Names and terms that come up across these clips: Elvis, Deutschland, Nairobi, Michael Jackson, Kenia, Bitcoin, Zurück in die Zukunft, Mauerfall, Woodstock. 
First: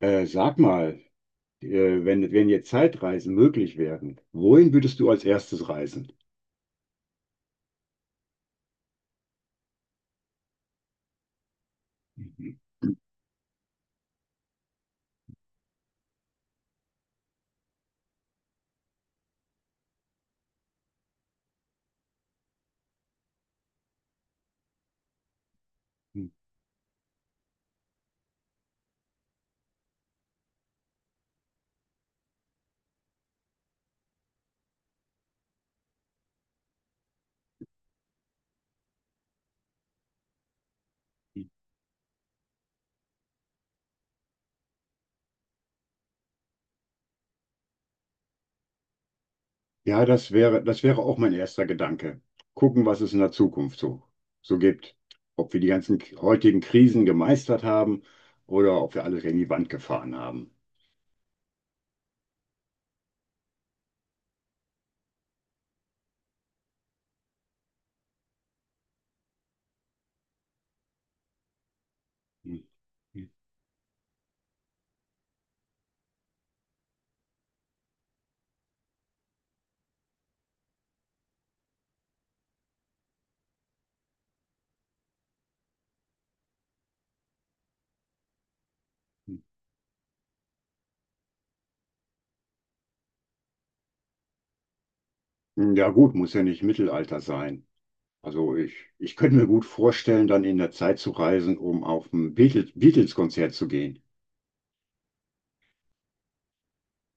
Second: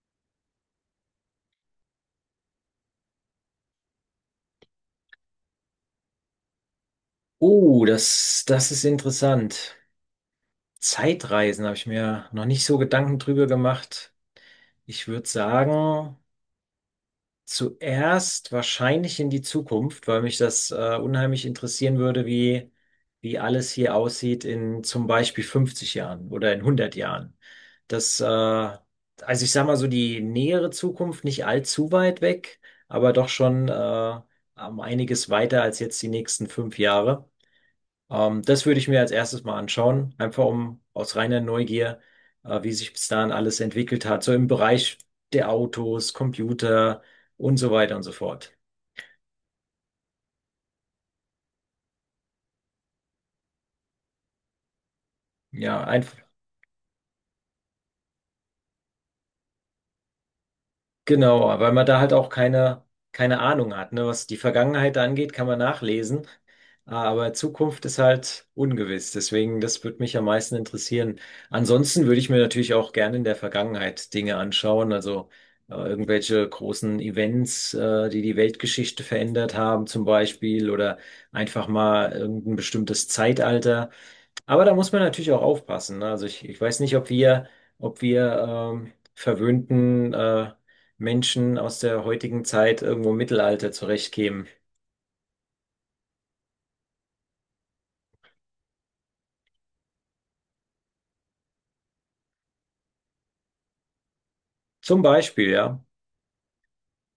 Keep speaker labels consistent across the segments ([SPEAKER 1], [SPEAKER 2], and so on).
[SPEAKER 1] Sag mal, äh, wenn jetzt Zeitreisen möglich wären, wohin würdest du als erstes reisen?
[SPEAKER 2] Oh, das ist interessant. Zeitreisen habe ich mir noch nicht so Gedanken drüber gemacht. Ich würde sagen, zuerst wahrscheinlich in die Zukunft, weil mich das unheimlich interessieren würde, wie alles hier aussieht in zum Beispiel 50 Jahren oder in 100 Jahren. Also ich sage mal so die nähere Zukunft, nicht allzu weit weg, aber doch schon um einiges weiter als jetzt die nächsten 5 Jahre. Das würde ich mir als erstes mal anschauen, einfach um aus reiner Neugier, wie sich bis dahin alles entwickelt hat, so im Bereich der Autos, Computer und so weiter und so fort.
[SPEAKER 1] Ja, das wäre auch mein erster Gedanke. Gucken, was es in der Zukunft so gibt. Ob wir die
[SPEAKER 2] Ja,
[SPEAKER 1] ganzen
[SPEAKER 2] ein,
[SPEAKER 1] heutigen Krisen gemeistert haben oder ob wir alles gegen die Wand gefahren haben.
[SPEAKER 2] Genau, weil man da halt auch keine Ahnung hat, ne? Was die Vergangenheit angeht, kann man nachlesen, aber Zukunft ist halt ungewiss. Deswegen, das würde mich am meisten interessieren. Ansonsten würde ich mir natürlich auch gerne in der Vergangenheit Dinge anschauen, also irgendwelche großen Events, die die Weltgeschichte verändert haben, zum Beispiel, oder einfach mal irgendein bestimmtes Zeitalter. Aber da muss man natürlich auch aufpassen, ne? Also ich weiß nicht, ob wir verwöhnten Menschen aus der heutigen Zeit irgendwo im Mittelalter zurechtkämen.
[SPEAKER 1] Ja gut, muss ja nicht Mittelalter sein. Also ich könnte mir gut vorstellen, dann in der Zeit zu reisen, um auf ein Beatles-Konzert zu gehen.
[SPEAKER 2] Zum Beispiel, ja,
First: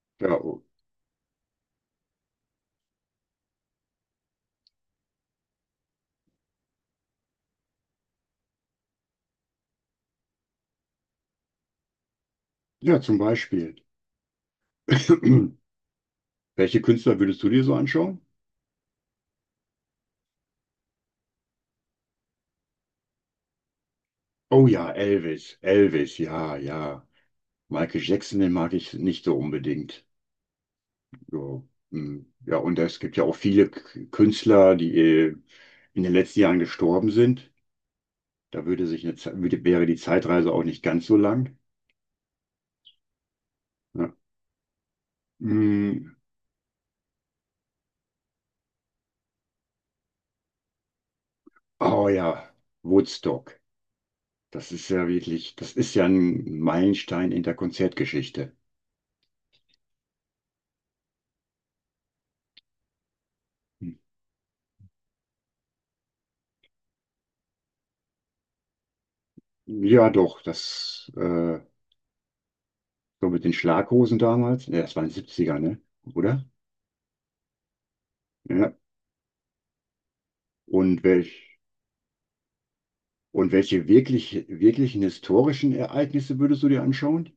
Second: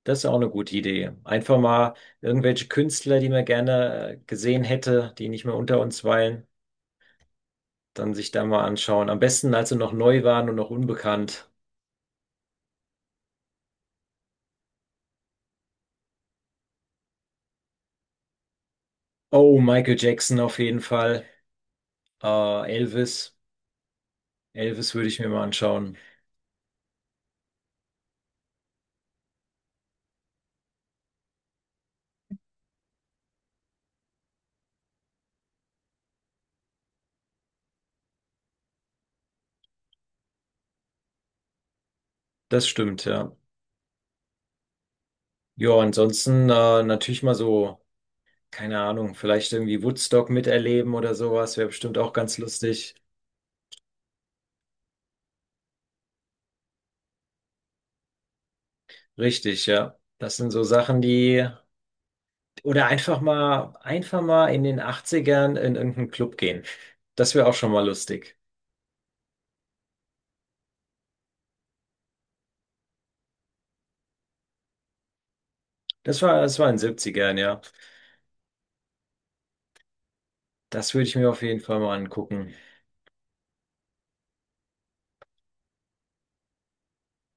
[SPEAKER 2] das ist
[SPEAKER 1] Ja,
[SPEAKER 2] auch eine
[SPEAKER 1] oh,
[SPEAKER 2] gute Idee. Einfach mal irgendwelche Künstler, die man gerne gesehen hätte, die nicht mehr unter uns weilen, dann sich da mal anschauen. Am besten, als sie noch neu waren und noch unbekannt.
[SPEAKER 1] ja, zum Beispiel. Welche Künstler würdest du dir so anschauen?
[SPEAKER 2] Oh, Michael Jackson auf jeden Fall. Elvis.
[SPEAKER 1] Oh ja,
[SPEAKER 2] Elvis würde ich mir mal
[SPEAKER 1] Elvis,
[SPEAKER 2] anschauen.
[SPEAKER 1] Elvis, ja, ja. Michael Jackson, den mag ich nicht so unbedingt. So, hm. Ja, und es gibt ja auch viele Künstler, die in den letzten Jahren gestorben sind. Da würde sich eine, wäre die Zeitreise auch nicht ganz so lang.
[SPEAKER 2] Das stimmt, ja.
[SPEAKER 1] Ja.
[SPEAKER 2] Ja,
[SPEAKER 1] Hm.
[SPEAKER 2] ansonsten natürlich mal so, keine Ahnung, vielleicht irgendwie Woodstock miterleben oder sowas, wäre bestimmt
[SPEAKER 1] Oh
[SPEAKER 2] auch ganz
[SPEAKER 1] ja,
[SPEAKER 2] lustig.
[SPEAKER 1] Woodstock. Das ist ja wirklich, das ist ja ein Meilenstein in der Konzertgeschichte.
[SPEAKER 2] Richtig, ja. Das sind so Sachen, oder
[SPEAKER 1] Hm.
[SPEAKER 2] einfach mal in den Achtzigern in irgendeinen Club gehen. Das wäre auch schon mal lustig.
[SPEAKER 1] Ja, doch, das so mit den Schlaghosen damals. Ja, das waren 70er, ne?
[SPEAKER 2] Das war,
[SPEAKER 1] Oder?
[SPEAKER 2] das war in den 70ern ja.
[SPEAKER 1] Ja.
[SPEAKER 2] Das
[SPEAKER 1] Und
[SPEAKER 2] würde ich mir auf
[SPEAKER 1] welch,
[SPEAKER 2] jeden Fall mal angucken.
[SPEAKER 1] und welche wirklichen historischen Ereignisse würdest du dir anschauen?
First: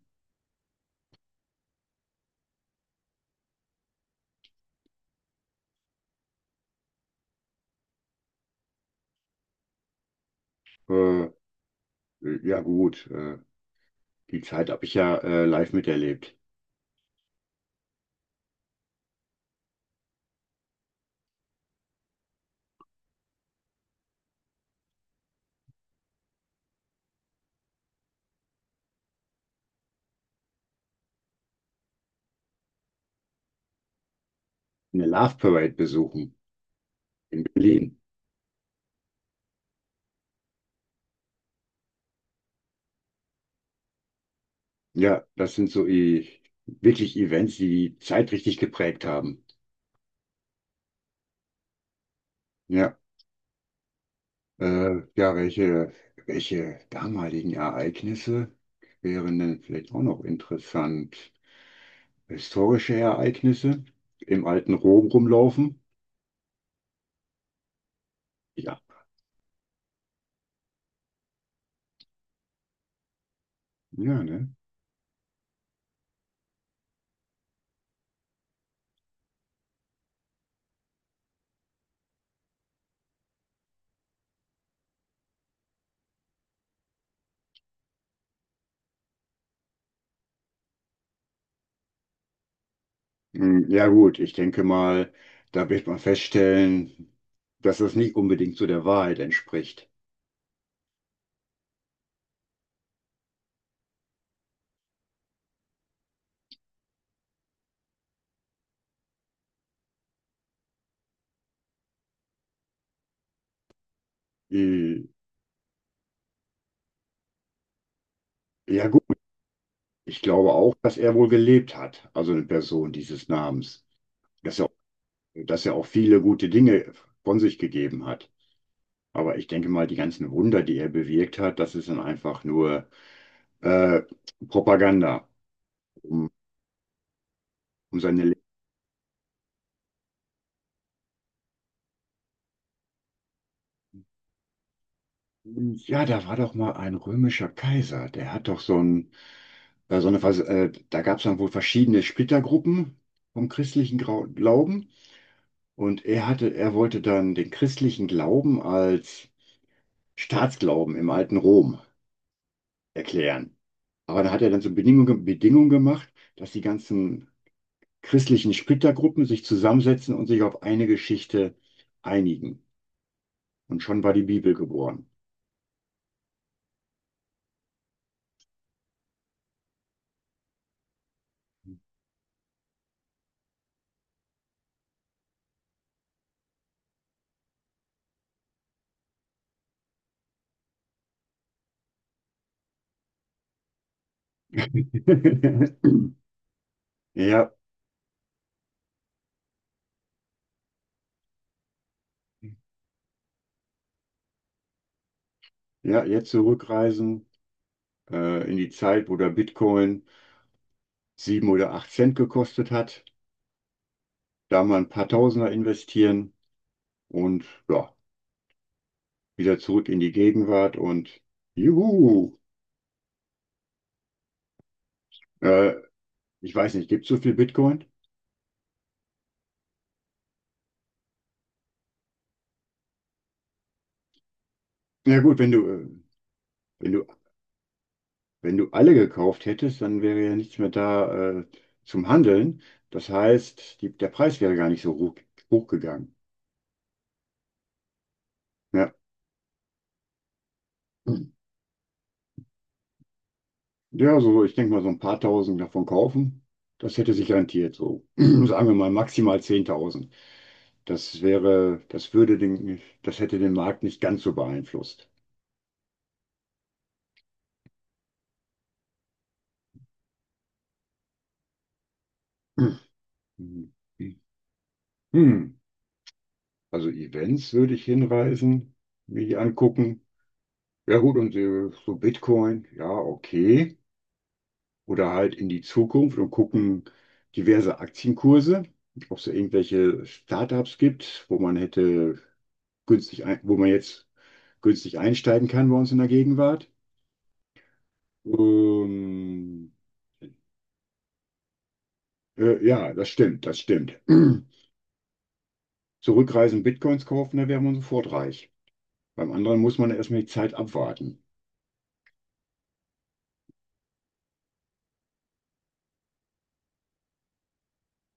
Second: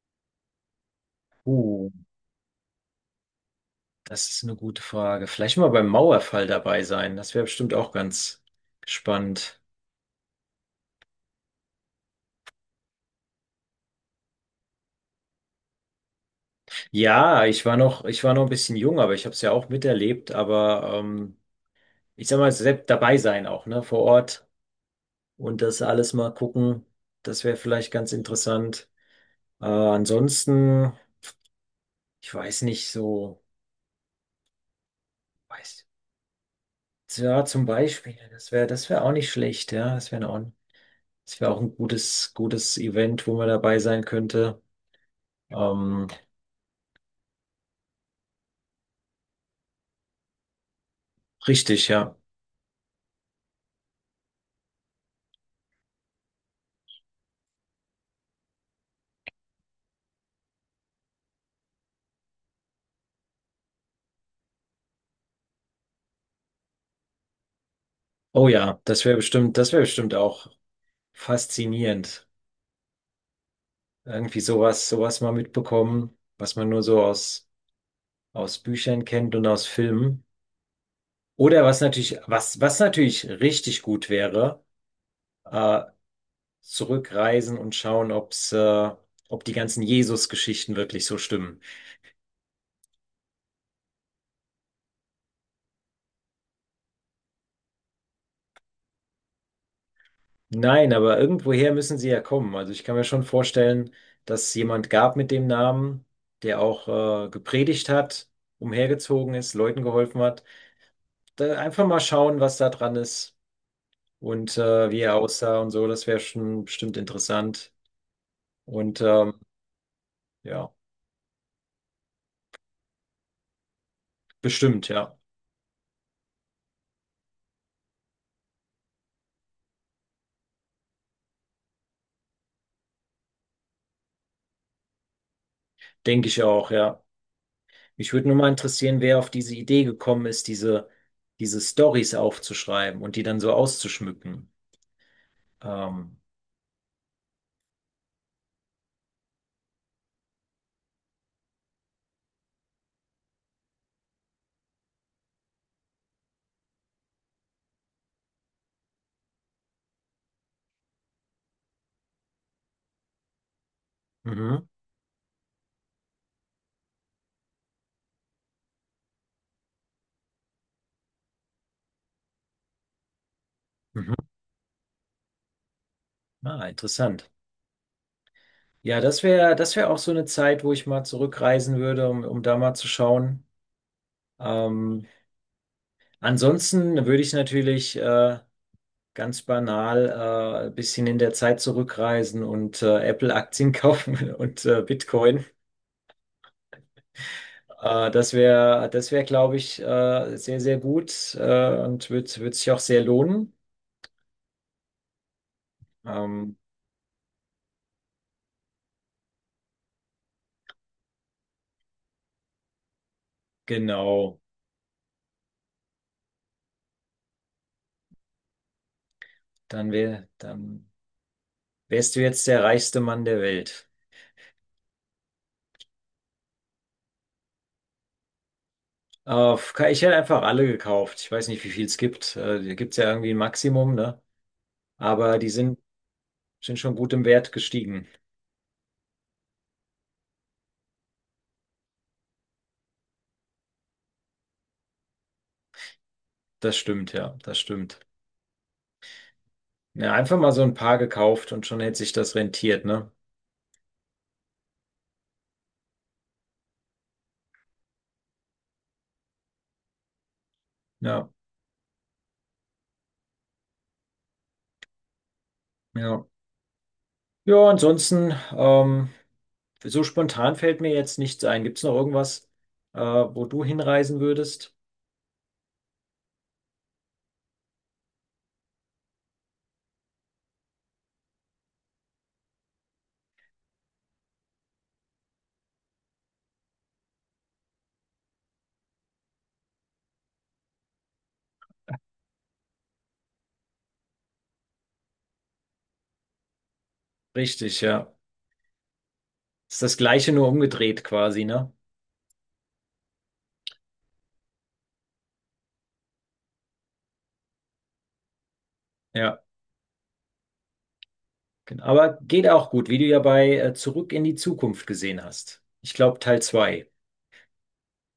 [SPEAKER 2] Uh, das ist eine gute Frage. Vielleicht mal beim Mauerfall dabei sein. Das wäre bestimmt auch ganz spannend.
[SPEAKER 1] Äh, ja, gut. Die Zeit habe ich ja live miterlebt.
[SPEAKER 2] Ja, ich war noch ein bisschen jung, aber ich habe es ja auch miterlebt. Aber ich sag mal, selbst dabei sein auch, ne, vor Ort und das alles mal gucken, das wäre vielleicht ganz interessant. Ansonsten, ich weiß nicht so,
[SPEAKER 1] Eine Love Parade
[SPEAKER 2] weiß,
[SPEAKER 1] besuchen in
[SPEAKER 2] ja, zum
[SPEAKER 1] Berlin.
[SPEAKER 2] Beispiel, das wäre auch nicht schlecht, ja, das wäre auch ein gutes Event, wo man dabei sein könnte.
[SPEAKER 1] Ja, das sind
[SPEAKER 2] Ähm,
[SPEAKER 1] wirklich Events, die die Zeit richtig geprägt haben.
[SPEAKER 2] richtig, ja.
[SPEAKER 1] Ja, ja, welche damaligen Ereignisse wären denn vielleicht auch noch interessant? Historische Ereignisse im alten Rom rumlaufen?
[SPEAKER 2] Oh
[SPEAKER 1] Ja,
[SPEAKER 2] ja, das wäre bestimmt auch faszinierend.
[SPEAKER 1] ja,
[SPEAKER 2] Irgendwie
[SPEAKER 1] ne?
[SPEAKER 2] sowas mal mitbekommen, was man nur so aus Büchern kennt und aus Filmen. Oder was was natürlich richtig gut wäre, äh, zurückreisen und schauen, ob die ganzen Jesus-Geschichten wirklich so stimmen.
[SPEAKER 1] Hm, ja gut, ich denke mal, da wird man feststellen, dass das nicht unbedingt so der Wahrheit entspricht.
[SPEAKER 2] Nein, aber irgendwoher müssen sie ja kommen. Also ich kann mir schon vorstellen, dass es jemand gab mit dem Namen, der auch, gepredigt hat, umhergezogen ist, Leuten geholfen hat. Da einfach mal schauen, was da dran ist. Und wie
[SPEAKER 1] Äh,
[SPEAKER 2] er aussah und so. Das wäre schon bestimmt interessant.
[SPEAKER 1] Ja
[SPEAKER 2] Und
[SPEAKER 1] gut, ich glaube
[SPEAKER 2] ja,
[SPEAKER 1] auch, dass er wohl gelebt hat, also eine Person dieses Namens, dass er,
[SPEAKER 2] bestimmt, ja.
[SPEAKER 1] dass er auch viele gute Dinge von sich gegeben hat. Aber ich denke mal, die ganzen Wunder, die er bewirkt hat, das ist dann einfach nur äh, Propaganda,
[SPEAKER 2] Denke
[SPEAKER 1] um,
[SPEAKER 2] ich auch, ja.
[SPEAKER 1] um
[SPEAKER 2] Mich würde
[SPEAKER 1] seine
[SPEAKER 2] nur mal interessieren, wer auf diese Idee gekommen ist, diese Storys aufzuschreiben und die dann so auszuschmücken.
[SPEAKER 1] Ja,
[SPEAKER 2] Ähm,
[SPEAKER 1] da war doch mal ein römischer Kaiser, der hat doch so ein, so eine, da gab es dann wohl verschiedene Splittergruppen vom christlichen Grau Glauben und er wollte dann den christlichen Glauben als Staatsglauben im alten Rom erklären. Aber da hat er dann
[SPEAKER 2] mhm,
[SPEAKER 1] so Bedingungen gemacht, dass die ganzen christlichen Splittergruppen sich zusammensetzen und sich auf eine Geschichte einigen. Und schon war
[SPEAKER 2] mhm.
[SPEAKER 1] die Bibel geboren.
[SPEAKER 2] Ah, interessant. Ja, das wäre auch so eine Zeit, wo ich mal zurückreisen würde, um da mal zu schauen. Ähm, ansonsten würde ich natürlich ganz banal ein bisschen in der Zeit zurückreisen und Apple-Aktien kaufen und Bitcoin.
[SPEAKER 1] Ja,
[SPEAKER 2] Das wäre, glaube ich, sehr, sehr gut und wird sich auch sehr lohnen.
[SPEAKER 1] ja, jetzt
[SPEAKER 2] Ähm,
[SPEAKER 1] zurückreisen. In die Zeit, wo der Bitcoin sieben oder acht Cent gekostet hat.
[SPEAKER 2] genau,
[SPEAKER 1] Da mal ein paar Tausender investieren und ja, wieder zurück in die Gegenwart
[SPEAKER 2] dann
[SPEAKER 1] und
[SPEAKER 2] wärst du
[SPEAKER 1] juhu!
[SPEAKER 2] jetzt der reichste Mann der Welt.
[SPEAKER 1] Äh, ich weiß nicht, gibt es so viel Bitcoin?
[SPEAKER 2] Äh, ich hätte einfach alle gekauft. Ich weiß nicht, wie viel es gibt. Da gibt es ja irgendwie ein Maximum, ne?
[SPEAKER 1] Ja gut,
[SPEAKER 2] Aber sind
[SPEAKER 1] wenn
[SPEAKER 2] schon
[SPEAKER 1] du,
[SPEAKER 2] gut im Wert gestiegen.
[SPEAKER 1] wenn du alle gekauft hättest, dann wäre ja nichts mehr da zum Handeln. Das heißt, der Preis wäre gar nicht so hoch, hochgegangen.
[SPEAKER 2] Das stimmt.
[SPEAKER 1] Ja.
[SPEAKER 2] Ja, einfach mal so ein paar gekauft und schon hätte sich das rentiert, ne?
[SPEAKER 1] Ja, so, ich denke mal, so ein paar tausend davon kaufen, das hätte sich rentiert, so sagen wir mal maximal 10.000. Das
[SPEAKER 2] Ja,
[SPEAKER 1] wäre, das würde den, das hätte den Markt nicht ganz so beeinflusst.
[SPEAKER 2] ja. Ja, ansonsten, so spontan fällt mir jetzt nichts ein. Gibt's noch irgendwas,
[SPEAKER 1] Hm.
[SPEAKER 2] wo du hinreisen würdest?
[SPEAKER 1] Hm. Also Events würde ich hinreisen, mir die angucken. Ja gut, und so Bitcoin, ja, okay. Oder halt in die Zukunft und gucken diverse Aktienkurse, ob es da irgendwelche Startups gibt, wo man jetzt günstig einsteigen kann bei uns in der Gegenwart.
[SPEAKER 2] Richtig, ja.
[SPEAKER 1] Ähm,
[SPEAKER 2] Ist das Gleiche nur umgedreht quasi, ne?
[SPEAKER 1] ja, das stimmt. Zurückreisen, Bitcoins kaufen, da wäre man sofort reich. Beim
[SPEAKER 2] Ja,
[SPEAKER 1] anderen muss man erstmal die Zeit abwarten.
[SPEAKER 2] genau. Aber geht auch gut, wie du ja bei Zurück in die Zukunft gesehen hast. Ich glaube, Teil 2.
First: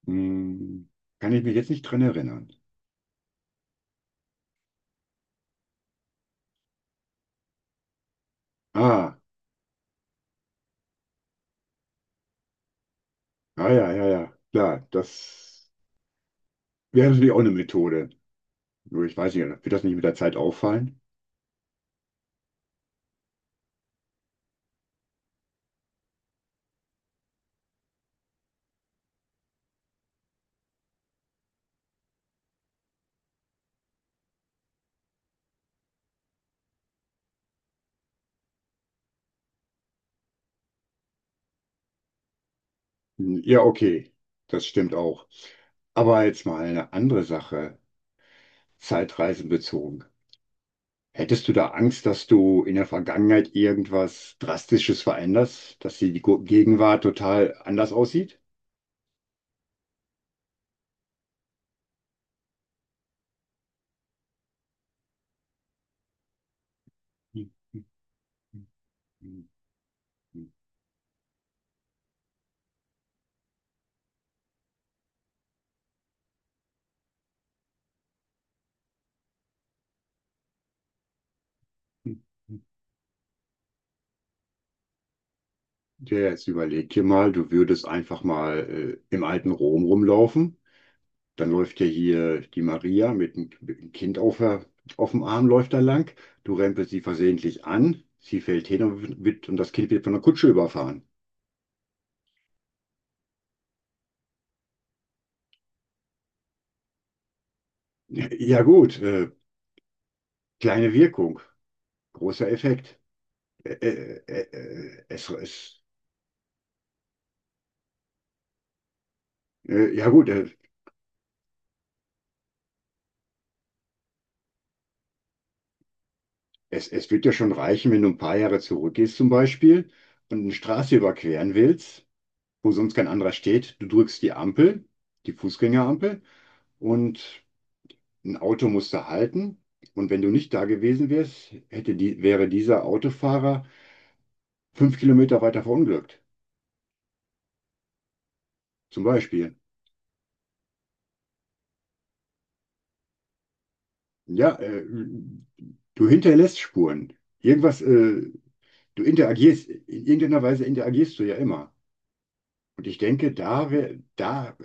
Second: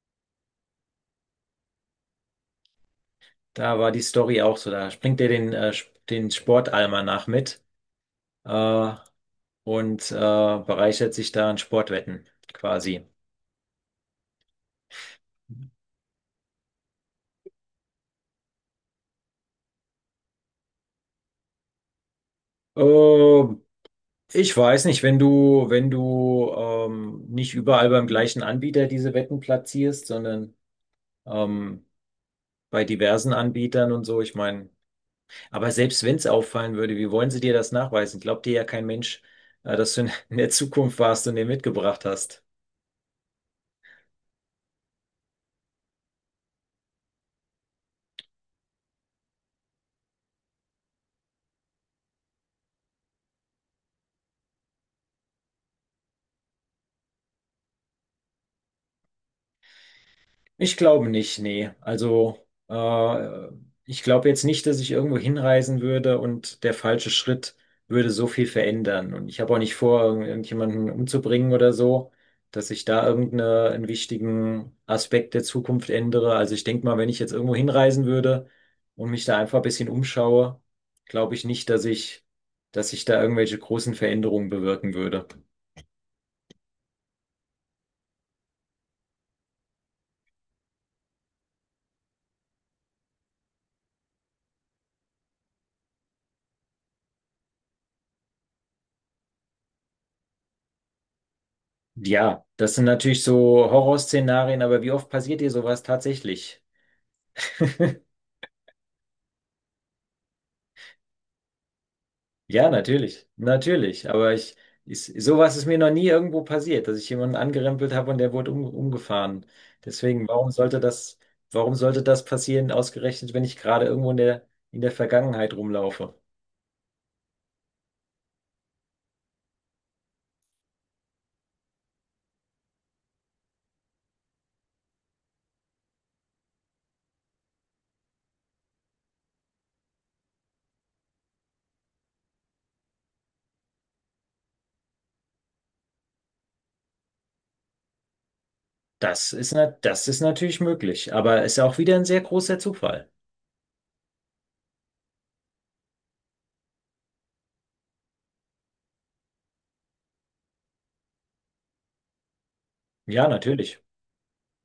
[SPEAKER 1] Hm, kann ich mich jetzt nicht dran erinnern.
[SPEAKER 2] Da war die Story auch so. Da springt er den, den Sportalmanach mit äh,
[SPEAKER 1] Ah,
[SPEAKER 2] und bereichert sich da an Sportwetten quasi.
[SPEAKER 1] ja. Klar, das wäre natürlich auch eine Methode. Nur ich weiß nicht, wird das nicht mit der Zeit auffallen?
[SPEAKER 2] Äh, Ich weiß nicht, wenn du nicht überall beim gleichen Anbieter diese Wetten platzierst, sondern ähm, bei diversen Anbietern und so, ich meine, aber selbst wenn es auffallen würde, wie wollen sie dir das nachweisen? Glaubt dir ja kein Mensch, dass du in der Zukunft warst und den mitgebracht hast.
[SPEAKER 1] Hm, ja, okay, das stimmt auch. Aber jetzt mal eine andere Sache, Zeitreisen bezogen. Hättest du da Angst, dass du in der Vergangenheit irgendwas Drastisches veränderst, dass die Gegenwart total anders aussieht?
[SPEAKER 2] Ich glaube nicht, nee. Also, äh, ich glaube jetzt nicht, dass ich irgendwo hinreisen würde und der falsche Schritt würde so viel verändern. Und ich habe auch nicht vor,
[SPEAKER 1] Ja,
[SPEAKER 2] irgendjemanden umzubringen oder so, dass ich da irgendeinen wichtigen Aspekt der Zukunft ändere. Also ich denke mal, wenn ich jetzt irgendwo hinreisen würde und mich da einfach ein bisschen umschaue, glaube ich nicht, dass ich da irgendwelche großen Veränderungen bewirken würde.
[SPEAKER 1] ja, jetzt überleg dir mal, du würdest einfach mal im alten Rom rumlaufen. Dann läuft ja hier die Maria mit einem Kind auf dem Arm, läuft da lang. Du rempelst sie versehentlich an, sie fällt hin und das Kind wird von der Kutsche überfahren.
[SPEAKER 2] Ja, das sind natürlich so Horrorszenarien, aber wie oft passiert dir sowas tatsächlich?
[SPEAKER 1] Ja gut, kleine Wirkung, großer
[SPEAKER 2] Ja,
[SPEAKER 1] Effekt.
[SPEAKER 2] natürlich,
[SPEAKER 1] Äh,
[SPEAKER 2] natürlich.
[SPEAKER 1] äh,
[SPEAKER 2] Ich,
[SPEAKER 1] äh, es,
[SPEAKER 2] sowas ist mir
[SPEAKER 1] es,
[SPEAKER 2] noch nie irgendwo passiert, dass ich jemanden angerempelt habe und der wurde umgefahren.
[SPEAKER 1] ja
[SPEAKER 2] Deswegen,
[SPEAKER 1] gut,
[SPEAKER 2] warum sollte das, warum sollte das passieren, ausgerechnet, wenn ich gerade irgendwo in der Vergangenheit rumlaufe?
[SPEAKER 1] es wird ja schon reichen, wenn du ein paar Jahre zurückgehst zum Beispiel und eine Straße überqueren willst. Wo sonst kein anderer steht. Du drückst die Ampel, die Fußgängerampel, und ein Auto muss da halten. Und wenn du nicht da gewesen wärst, wäre dieser Autofahrer 5 Kilometer weiter verunglückt. Zum
[SPEAKER 2] Das ist,
[SPEAKER 1] Beispiel.
[SPEAKER 2] na, das ist natürlich möglich, aber ist auch wieder ein sehr großer Zufall.
[SPEAKER 1] Ja, du hinterlässt Spuren. Irgendwas, in irgendeiner Weise interagierst du ja immer. Und ich
[SPEAKER 2] Ja,
[SPEAKER 1] denke,
[SPEAKER 2] natürlich.
[SPEAKER 1] da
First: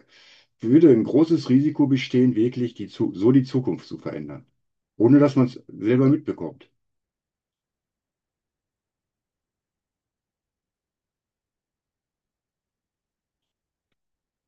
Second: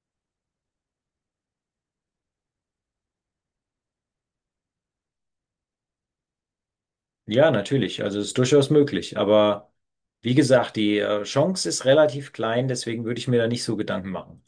[SPEAKER 1] würde ein großes Risiko bestehen, wirklich so die Zukunft zu verändern, ohne dass man es selber mitbekommt.
[SPEAKER 2] Ja, natürlich. Also es ist durchaus möglich. Aber wie gesagt, die Chance ist relativ klein, deswegen würde ich mir da nicht so Gedanken machen.